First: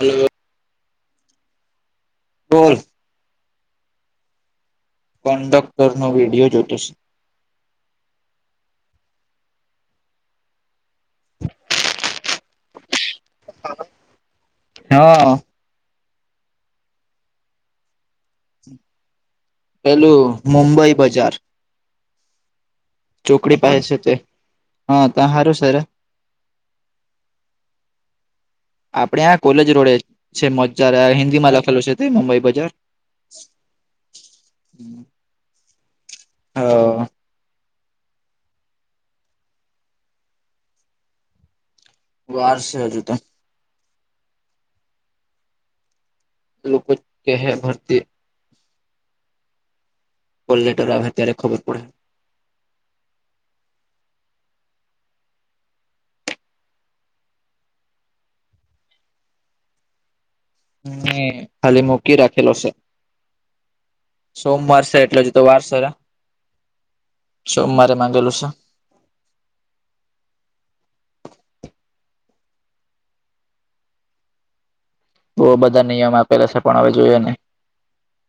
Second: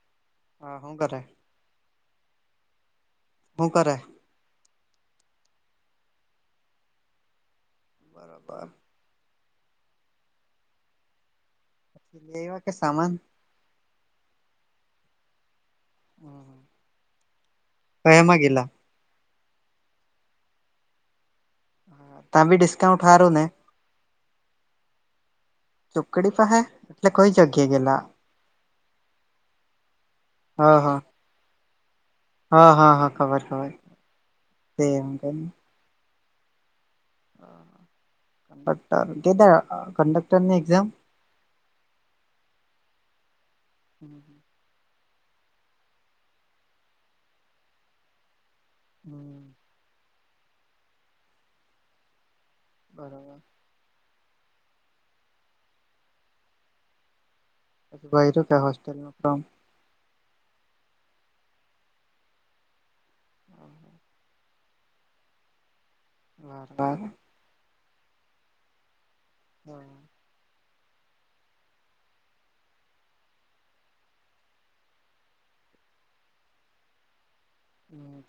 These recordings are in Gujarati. હલો હા હું કરે બોલ હું કરે કન્ડક્ટર નો વિડીયો જોતો છે બરાબર એ લ એવા કે સમમાન [unintelligible] હા હ કયામાંગેલા પેલું મુંબઈ બજાર ત્યાં બી ડિસ્કાઉન્ટ હારું ને ચોકડી પાસે છે તે હા ત સારો સાર ટુકડી પાસે એટલે કોઈ જગ્યા ગેલા આપડે આ્યાં કોલેજ રોડે છે હ હ મજા હિન્દી માં લખેલું છે તે મુંબઈ બજાર હા હા હા ખબર ખબર તે હંધ હવ કંડક્ટર કેધ કંડક્ટરની એક્ઝામ વાર સે અજી તો હમ હમ લોકો ક હૈ ભરતી હમ કોલલેટર આવે ત્યારે ખબર પડે બરાબર હોસ્ટલમાંમ ખાલી મૂકી રાખેલો છે સોમવાર છે એટલો જ તો વારસ હા. સોમવારે માંગેલું છે. હમ બ બધા નિયમ આપેલા છે પણ હવે જોઈએ ને.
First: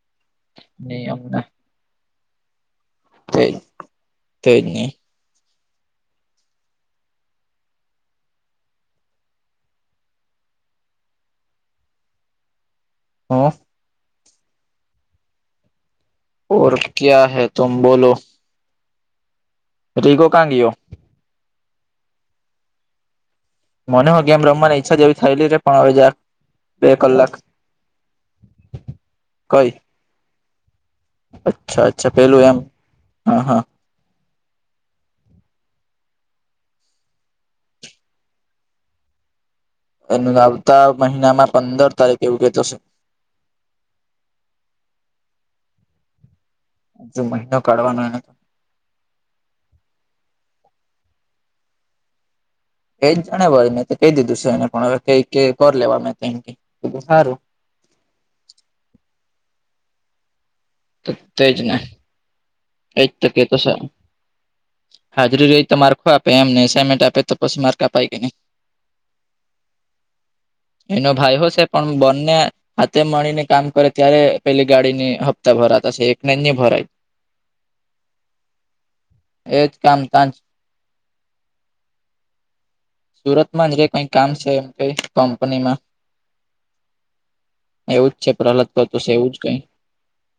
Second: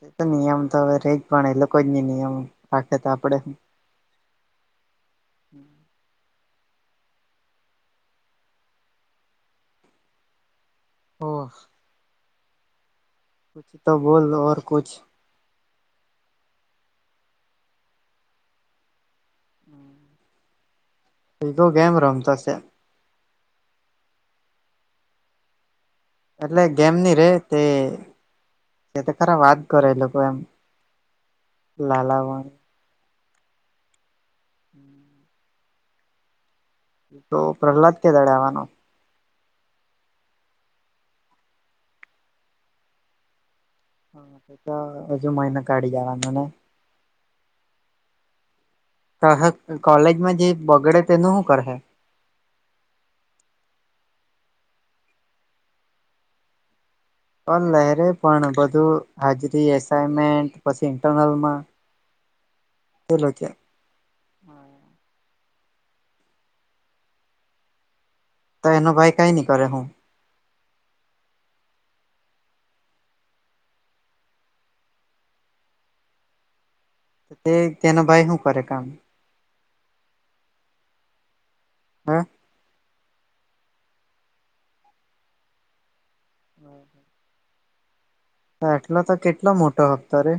એ તો નિયમ તો હવે રહી નિયમને પણ એ લોકો જ નહી નિયમ રાખે તો આપડે. તે જ ને. [inaudible] હોવ હમ્મ. તો બોલ દો ઔર કુછ. ઓર ક્યા હૈ તુમ બોલો. હમ્મ. રીકકો કાંગીઓ. ફધો ગમ રમતા છે. મને હ ગેમ રમવા ઈચ્છા જેવી થાયલી ર પણવેક એટલે ગેમની રે તે ખરા વાત કઈ કરે એ લોકો એમ. અચ્છા અચ્છા પેલું લાલાવાણી એમ હા હા. [inaudible] તો પ્રહલાદ કે દડે આવવાનો. એ આવતા મહિનામાં પંદર તારીખ એવું કેતો છે. હા તો હજુ મહિનો કાઢી જવાનું ને. મહિનો કાઢવાનો. કોલેજમાં જે બગડે તેનું શું કરે. એજ જાણ મેં તો કહી દીધું છે એને પણ હ ક લેવા મે ક સારું. ઓન લરે પણ બધું હાજરી એસાઈમેન્ટ પછી ઇન્ટરનલમાં તે લોકો એતકેતસા હાજરી રય તો માર્ખો આપે એમને એઇનમેન્ટ આપે તો પછી માર્ક અપાય કે નને. તો એનો ભાઈ કાંઈ નહી કરે હું. એનો ભાઈ હશે પણ બંને. હાતે મળીને કામ કરે ત્યારે પેલી ગાડીની હપ્તા ભરાતા છે એકને નહી ભરાય. તે તેનું ભાઈ હું કરે કામ. એજ કામ કાજ હા. સુરત માં જ કઈ કામ છે એમ કઈ કંપનીમાં એવું જ છે પ્રહલાદ કરતો એટલો છે તો એવું જ કેટલો કઈ. મોટો હપ્તો રે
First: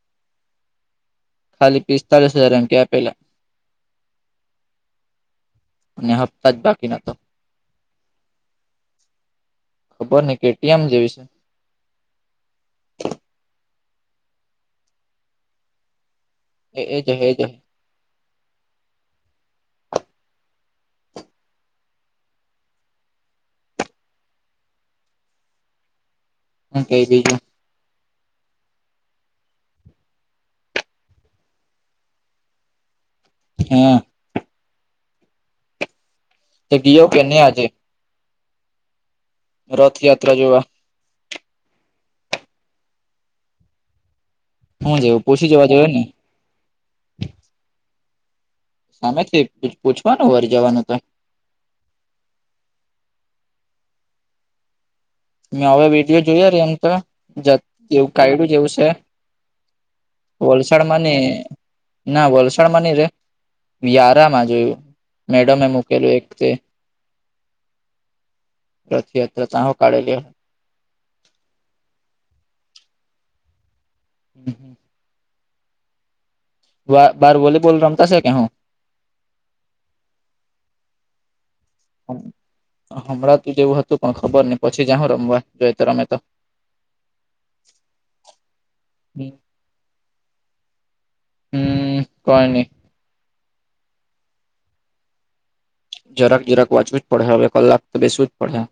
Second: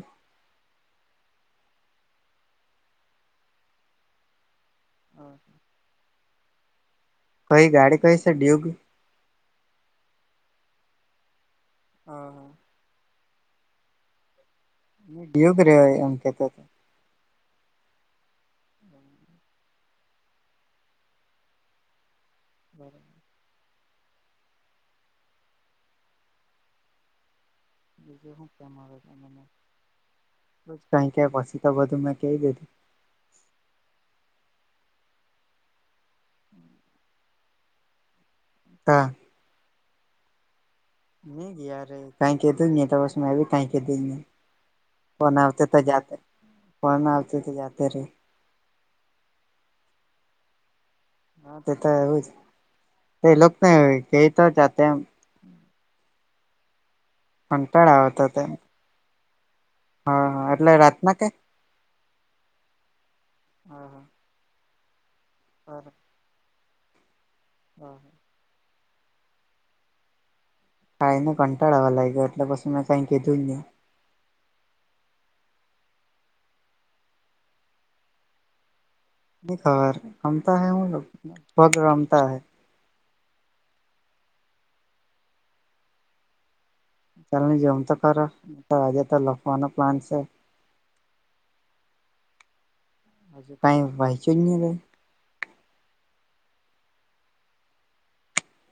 ખાલી પિસ્તાલીસ હજાર અંકે આપેલા. [inaudible] અને હપતા જ બાકીના તો. કઈ ગાડી કહી છે. ખબર ને કેટીએમ જેવી છે. હમ્મ. યયોગ રહ્ય એમ કેતો હતો. એ એ જ એ જ. [inaudible] હ કઈ બીજું. બીજું શું કે કઈ ક્યા પછી તો બધું મેં કહી દીધું. હમ્મ. તે ઘીયો કેને આજે. હા. રથયાત્રા જોવા ની ગયા રે કાઈ કેતી ની તો પસ તો મેં કાઈ કેતી ની હું જેવું ફોન પૂછી આવતે જવા તો જોઈએ ને જાતે, ફોન આવતે તો જાતે રે. સામેથી પૂ પૂછવાનું વડી જવાનું તોએ હા તે તો એવું જ, તે લોક તો કેતાતા તેમ મેં હવે વિડીયો જોયો રે એમ તો જ કંટાળ એવું આવતો હતો એમ કાગડું જેવું સ. હા હા એટલે વલસાડમાં રાતના ને કે ના વલસાડમાં નઈ રે હા હા વ્યારા માં જોયું. મેડમ એ મૂકેલું એક તે હા. રથયાત્રા તાઓ કાઢેલી હે. કાઈની કંટાળો આવા લાઈગે એટલે પસી મેં કાઈ કીધું ની હમ, હમ. બા બાર વોલીબોલ રમતાશે કે હું? ની ખબર રમતા હૈ હું લો પગ રમતા હૈ. હભલાતું જ એવું હતું પણ ખબર ની પછી જાહું રમવા જોઈ તો રમે તો ત્યાં હુધી જમ તો ખરો તો આજે તો લખવાનો પ્લાન સે. હમ કોઈ ની. કે ભાઈ વૈચુયુ જ ની કાઈ. જરાક જરાક વાચવું જ પડહે હવે કલાક તો બેસવું જ પડહે.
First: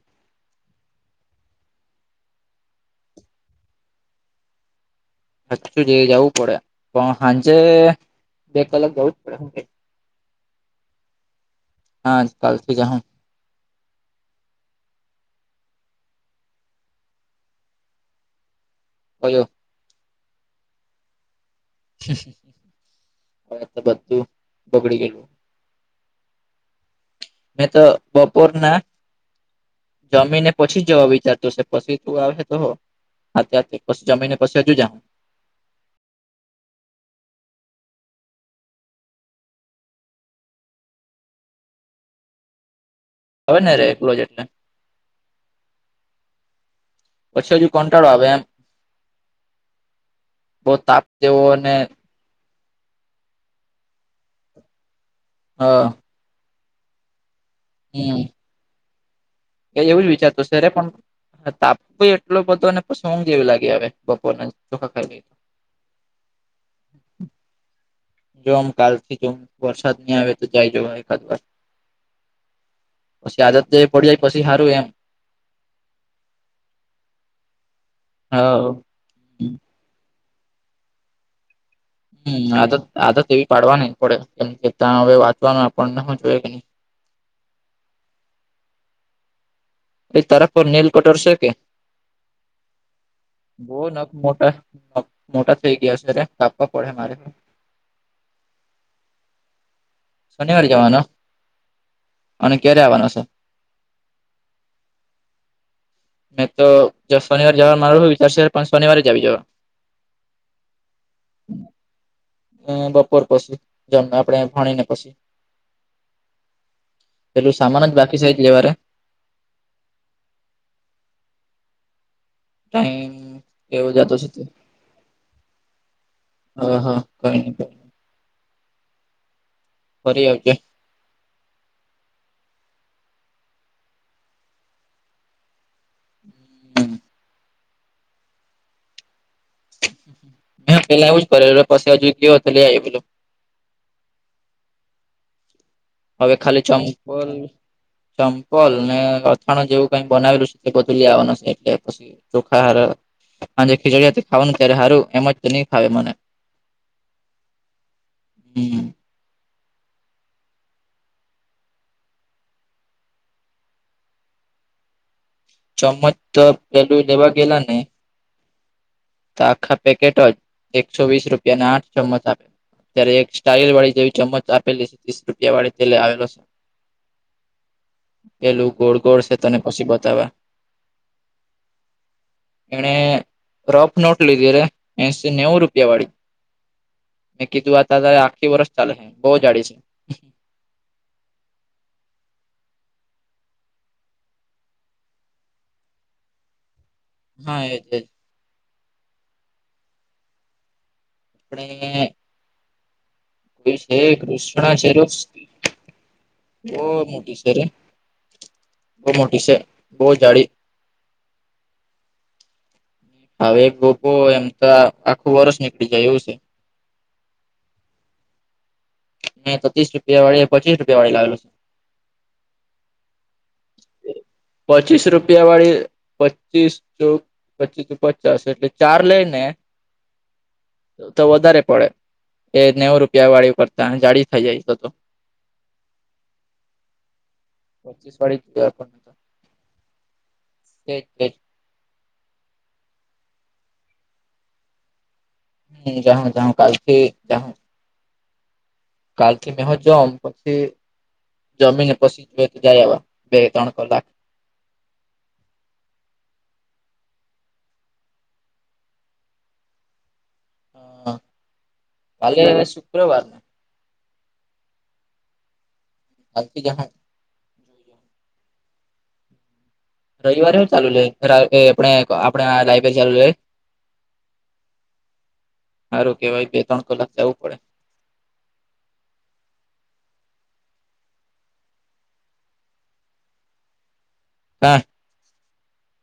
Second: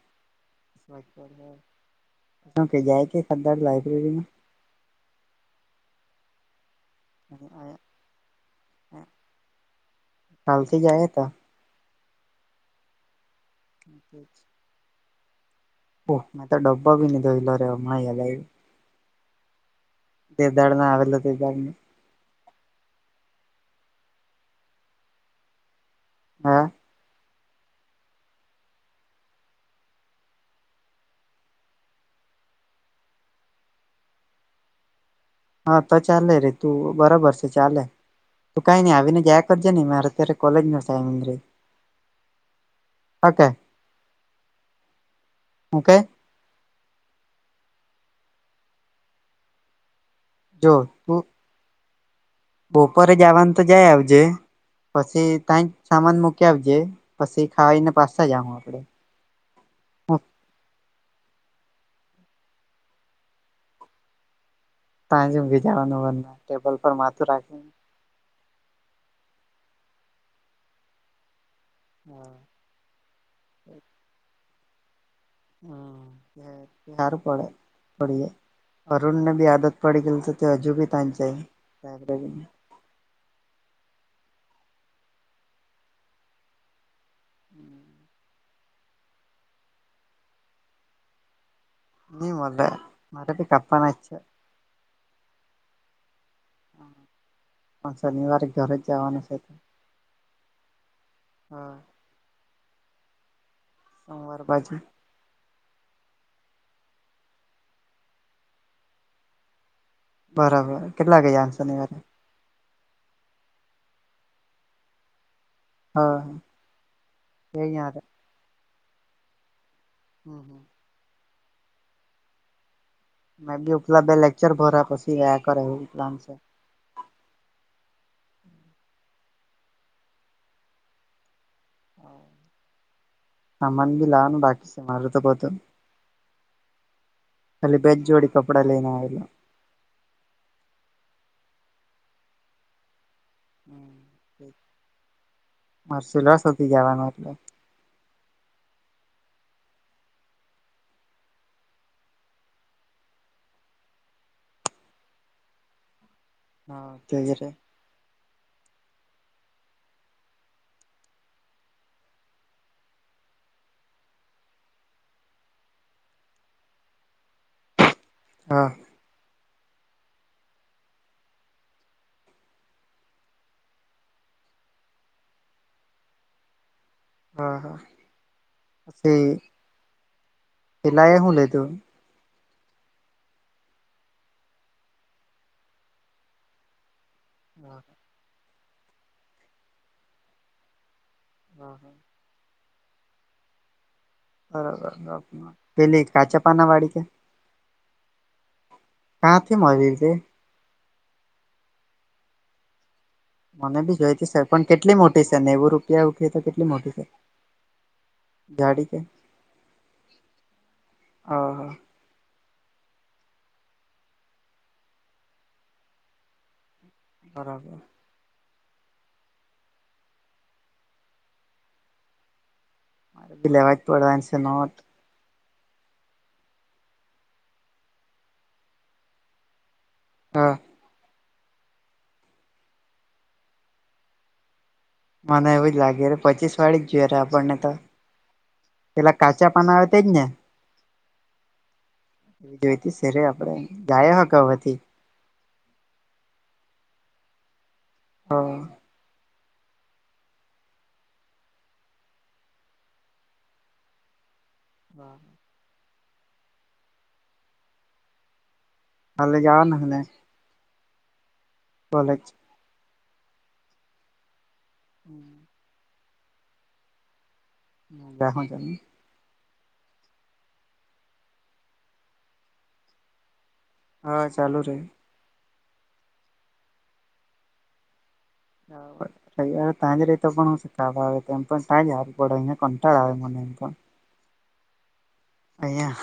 તું કે જાય કે ખદદર લાઈબ્રેરીમાં. [unintelligible] જાવું પડે પણ હાંજે લાયબ્રેરીમાં બે કલાક જવું જ પડે. કાલથી જાઈએ તો હા, કાલથી જાહું. ઠીક છે. પોહ મૈ તો ડબ્બો બી લીધો ઇતારે હમણાં યાદ આયુ. ઓલું તે દાડ ના આવેલો તે દાડ ને હવે તો બધું બગડી ગયેલું. હા. મેં તો બપોરના જમીને પછી જવા વિચારતું સે પસી તું આવેહે તો અત્યારથી પસ જમીને પસી હજુ જાહુ. હા તો ચાલે રે તું બરાબર છે ચાલે તું કાઈ ની આવીને જાયા કરજે ની મારે અત્યારે કોલેજ નો સમય રે. ઓકે હવે ના રે એકલો જૈતને. ઓકે પછી હજુ કંટાળો આવે એમ. જો બહુ તાપ તું જેવો અને બપોરે જાવવાનું તો જાય આવજે પસી તાઈ હ જ સામાન મૂકી આવજે પસી ખાઈને હમ પાસા જાહુ આપડે. એ એવું જ વિચારતો સે રે પણ આ તાપ બી એટલો બધો અને પસ ઊંઘ એવી લાગે આવે બપોરના ચોખા ખાઈ લઈ તાઈ તો. જ ઊંઘી જાવાનું ટેબલ પર માથું રાખી. જો આમ કાલથી જો વરસાદ ની આવે તો જાય જવા એકાદ વાર. હા. પસી આદત જે પડી જાય પસી હારું એમ. હમ, એ એ હારું પડે પડીએ હા અરુણને બી આદત પડી ગયેલ છે તો હજુબી ત્યાં જઈ. હમ, આદત આદત એવી પાડવાની પડે કેમ કે ત્યાં હવે વાંચવાનું આપણને હું જોઈએ કાઈ [inaudible] એ તારા પર નેલ કટર સે કે? ન મોલે મરાબ કપા ન છે હ મોટા થઈ ગયા છે અ કાપવા પડે મારે પણ શનિવારે ઘરે જવાનું છે તો શનિવારે જવાનો અને ક્યારે આવવાનો છે સોમવાર બાજુ મેં તો શનિવાર જવાર મારું હો ચાર પાંચ શનિવારે જાવી જવા બરાબર કેટલા ગયાશેનિવારે અ બપોર પછી જમ આપડે ભણી ને પછી હા પેલું સામાન જ યયારે. બાકી છે જ લેવા રે હમ હમ તો મેંી ઉપલબ્ધે લેક્ચર ભ પછી ગયા કર હું ઉપલામસે હ હા કો ન કો ફરી આવજ સામાન બી લાવવાનું બાકી છે મારે તો બધું ખાલી બેજ જોડી કપડા લેને આવેલો હ પેલા આવવું જ કરે પછી હજુ ગયો તો લઈ આવી પેલોું હમ માર્સેલસ જવાનું એટલે ચમ્પલ ને અથાણ જેવું કઈ બનાવેલું છે તે બધું લેવાનું છે એટલે પછી ચોખા હ ખીચડી ખાવાનું ત્યારે સારું એમજ નહી ખાવે મને હા તે જ્યારે હમ ચમચ તો પલુ લેવા ગલા નને હા તો આખા પેકેટ જ એકસો વીસ રૂપિયાને આઠ ચમ્મચ આપ ત્યારે એક સ્ટાલ વાળી જેવી ચમચ આપેલી છે ત્રીસ રૂપિયા વાળી તે લ આવેલો છે હા હા પેલું ગોળ ગોળ છે તને પછી બતાવા હિલાાય શુને તોું એણે રફ નોટ લીધી રે એસો નેવું રૂપિયા વાળી મેં કીધું આ ત આખી વર્ષ ચાલે છે બહુ જાડી છે હમ હા બરોબર પેલી કાચા પાના વાળી કે હા એ કાંથી મ અજલીથી આપડ કો મને છે બી જોઈતી સર પણ કૃષ્ણા છે ર કેટલી મોટી નેવું રૂપિયા ઉઠી તો કેટલી બહ મોટી છે રે. જાડી કે બહુ મોટી છે બહુ જાડી. હા. હવે એક ગોપો એમ તો આખું વર્ષ નીકળી જાય એવું છે. બરાબર. નહી તો ત્રીસ રૂપિયા વાળી પચીસ રૂપિયા વાળી લાવેલો છે. મારે બિલેવા પડવાની છે નોટ. પચીસ રૂપિયા વાળી પચીસ ચો પચીસ પચાસ એટલે ચાર લઈ ને હા. તો વધારે પડે એ નેવું રૂપિયા વાળી કરતા જાળી થઈ જાય તો તો. મને એવું જ લાગે પચી વાળડીક જોયએ આપણને. પચીસ વાળી પેલા કાચા પાના આવે તેજ ને? તે તે જ. એ જોઈ સે ર આપડે ગાય બથી. હ જાહું જાહું કાલ થી જાહું હ. કાલથી મે હોં જામ પછી જમીને પછી જોઈ તો જાય આવા બે ત્રણ કલાક. હા. હાલે જવા ના અહે ને હ કાલે શુક્રવાર. હમ આજ થી જાહું. હ જાહું ચાલ ને. રવિવારે હો ચાલુ રેય આપણે લાઈબ્રેરી ચાલુ રહે. હવે ચાલુ રેય. સારું કેવાય બે ત્રણ કલાક જાવું પડે. હા. રયરે ત્યાં જ રહીતો પણ હું કા આવે એ પણ તાં જ હારું પડે અહં કંટાળ આવે મને એમ પણ. કા? અહીંયા.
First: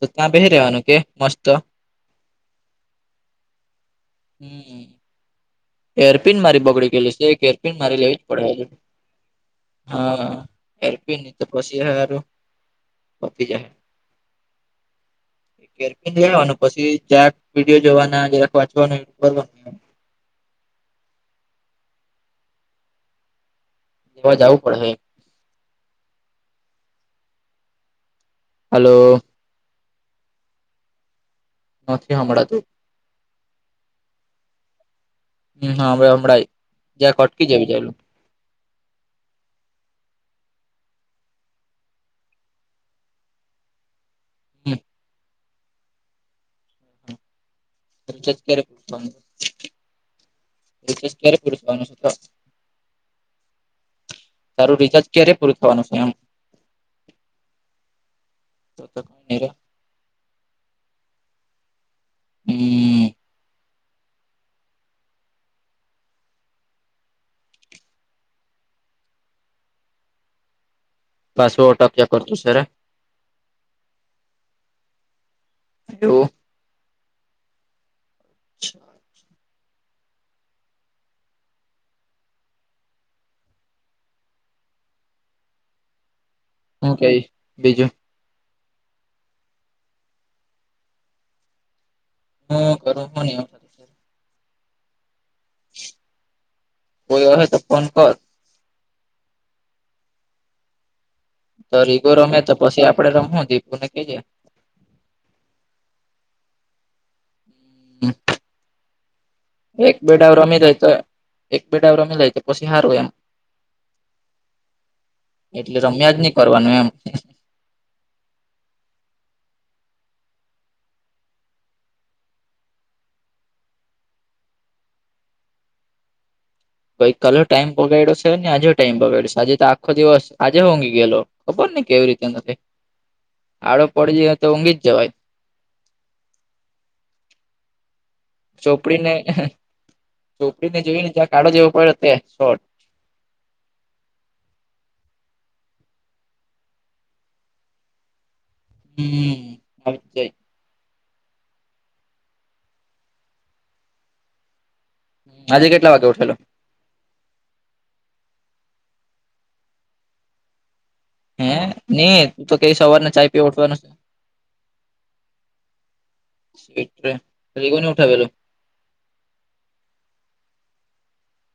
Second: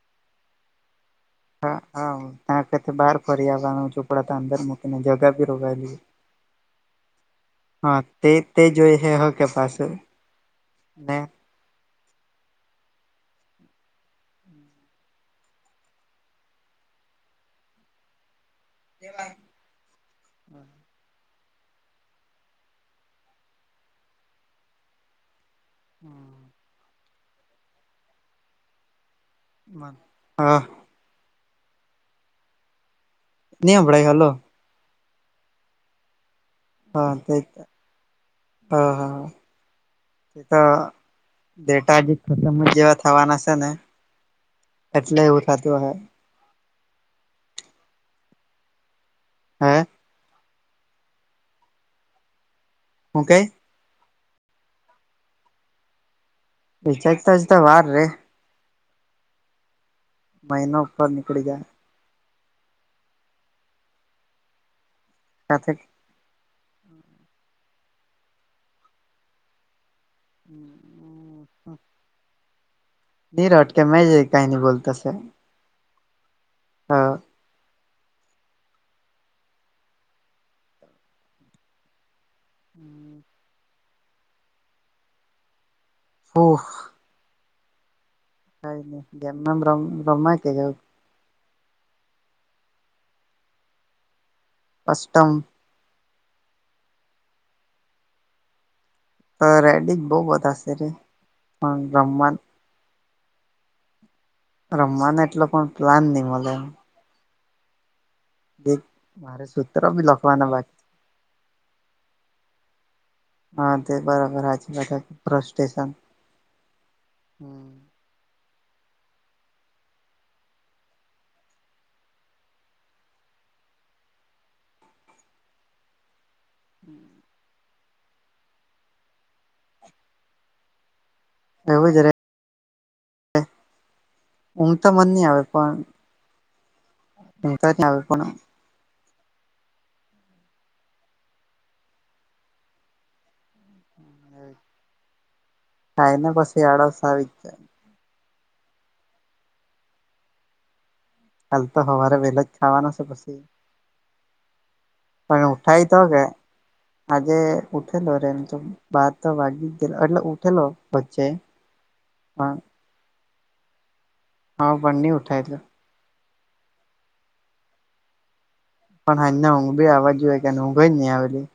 તો ત્યાં બેહી રહેવાનું કે મસ્ત. હા ત બાર ફરી આવવાનું ચોપડા અંદર હમ મૂકીને જગા બી રોકાયેલી એરપિન મારી બગડી ગયેલી છે એક એરપિન હા મારી લેવી જ તે પડે તે જોઈ હે હ કે પાછું અ. જુ ને એરપી નિતપછી પપી જ એરપિન લેય લેવાનું પછી જરાક વિડીયો જોવાના જરાક વાંચવાનું એવું કરવાનું. લેવા જવું પડહે. હમ હાલો. હા. નથી હમણાં. ની હંભલાય હાલો હમ હાવે હભળાય. હા તે હા હા હ તે તો ડેટાજી ખતમ જ જેવા થવાના છે ને હમ એટલે એવું થતું હશે. ત કે [unintelligible] હે [unintelligible] હું કેય? તારું રિચાર્જ ક્યારે પૂરું થવાનું છે એમ? ર ચજતાજતા વાાર રે. તો તો પણ. મહના ઉપર નનીળી ગયા. હમ. સાથેથ. હમ હ. પાસવટપ્યા કરતોું સર. નિનીરટકે મે જ કઈ ન બોલતાશે. હ. હા. અચ્ા. હમ. હ. હું કઈશ બીજું. ક નને ગમમ બ્રમ્ કે જ [unintelligible] હું ઘર હો [unintelligible] કસ્ટમ કોઈ હ તો ફોન કર. સર રડિક બહુ બતા હશે રે [unintelligible] તો પણ રીગો રમવા રમે તો પછી આપડે રમો દીપુ ને કહીજ. રમવાનો એટલો પણ પ્લાન નહી મળે હમ. [unintelligible] એક મારે [unintelligible] એક બેડ આવ લખવાના રમી બાકી જાય તો એક બેડ રમી લ તો પછી સારવું એમ. હા તે બરાબર હજબત એટલે ફસ્ટેશન રમ્યા જ નહી કરવાનું એમ હમ. કોઈ કાલલો ટાઈમ પગાડ્યો છે ને આજે ટાઈમ પગાડ્યો આજે તો આખો દિવસ આજે ંઘી ગયેલો. ખબર ને કેવી રીતે નથી. આડો પડી જાય ઊંમ ઊંઘી જ તો મન જવાય નહી આવે પણ. એક નાભિપન. ચોપડીને ચોપડી ને જોઈ ને જ્યાં કાળો જેવો પડ્યો તે શોટ. કાય ના કસ આળસ આવી. હમ. હ જય [unintelligible] કાલ તો સવારે વહેલા જ ખાવાના છે પછી. પણ આજે ઉઠાય કેટલા તો વાગે કે. ઉઠેલો આજે ઉઠેલો રેમ તો બાર તો વાગી ગેલો એટલે ઉઠેલો. વચ્ચે હે નહી તું તો પણ કઈ સવારને ચાય પી ઉઠવાનું છે. હા બંની ઉઠાય છે. સટ કોઈ ઉઠાવેલું. [unintelligible] પણ હા ના ઊંઘ બી આવવા જો હોય કે ઊંઘ હોય નહીં આવેલી.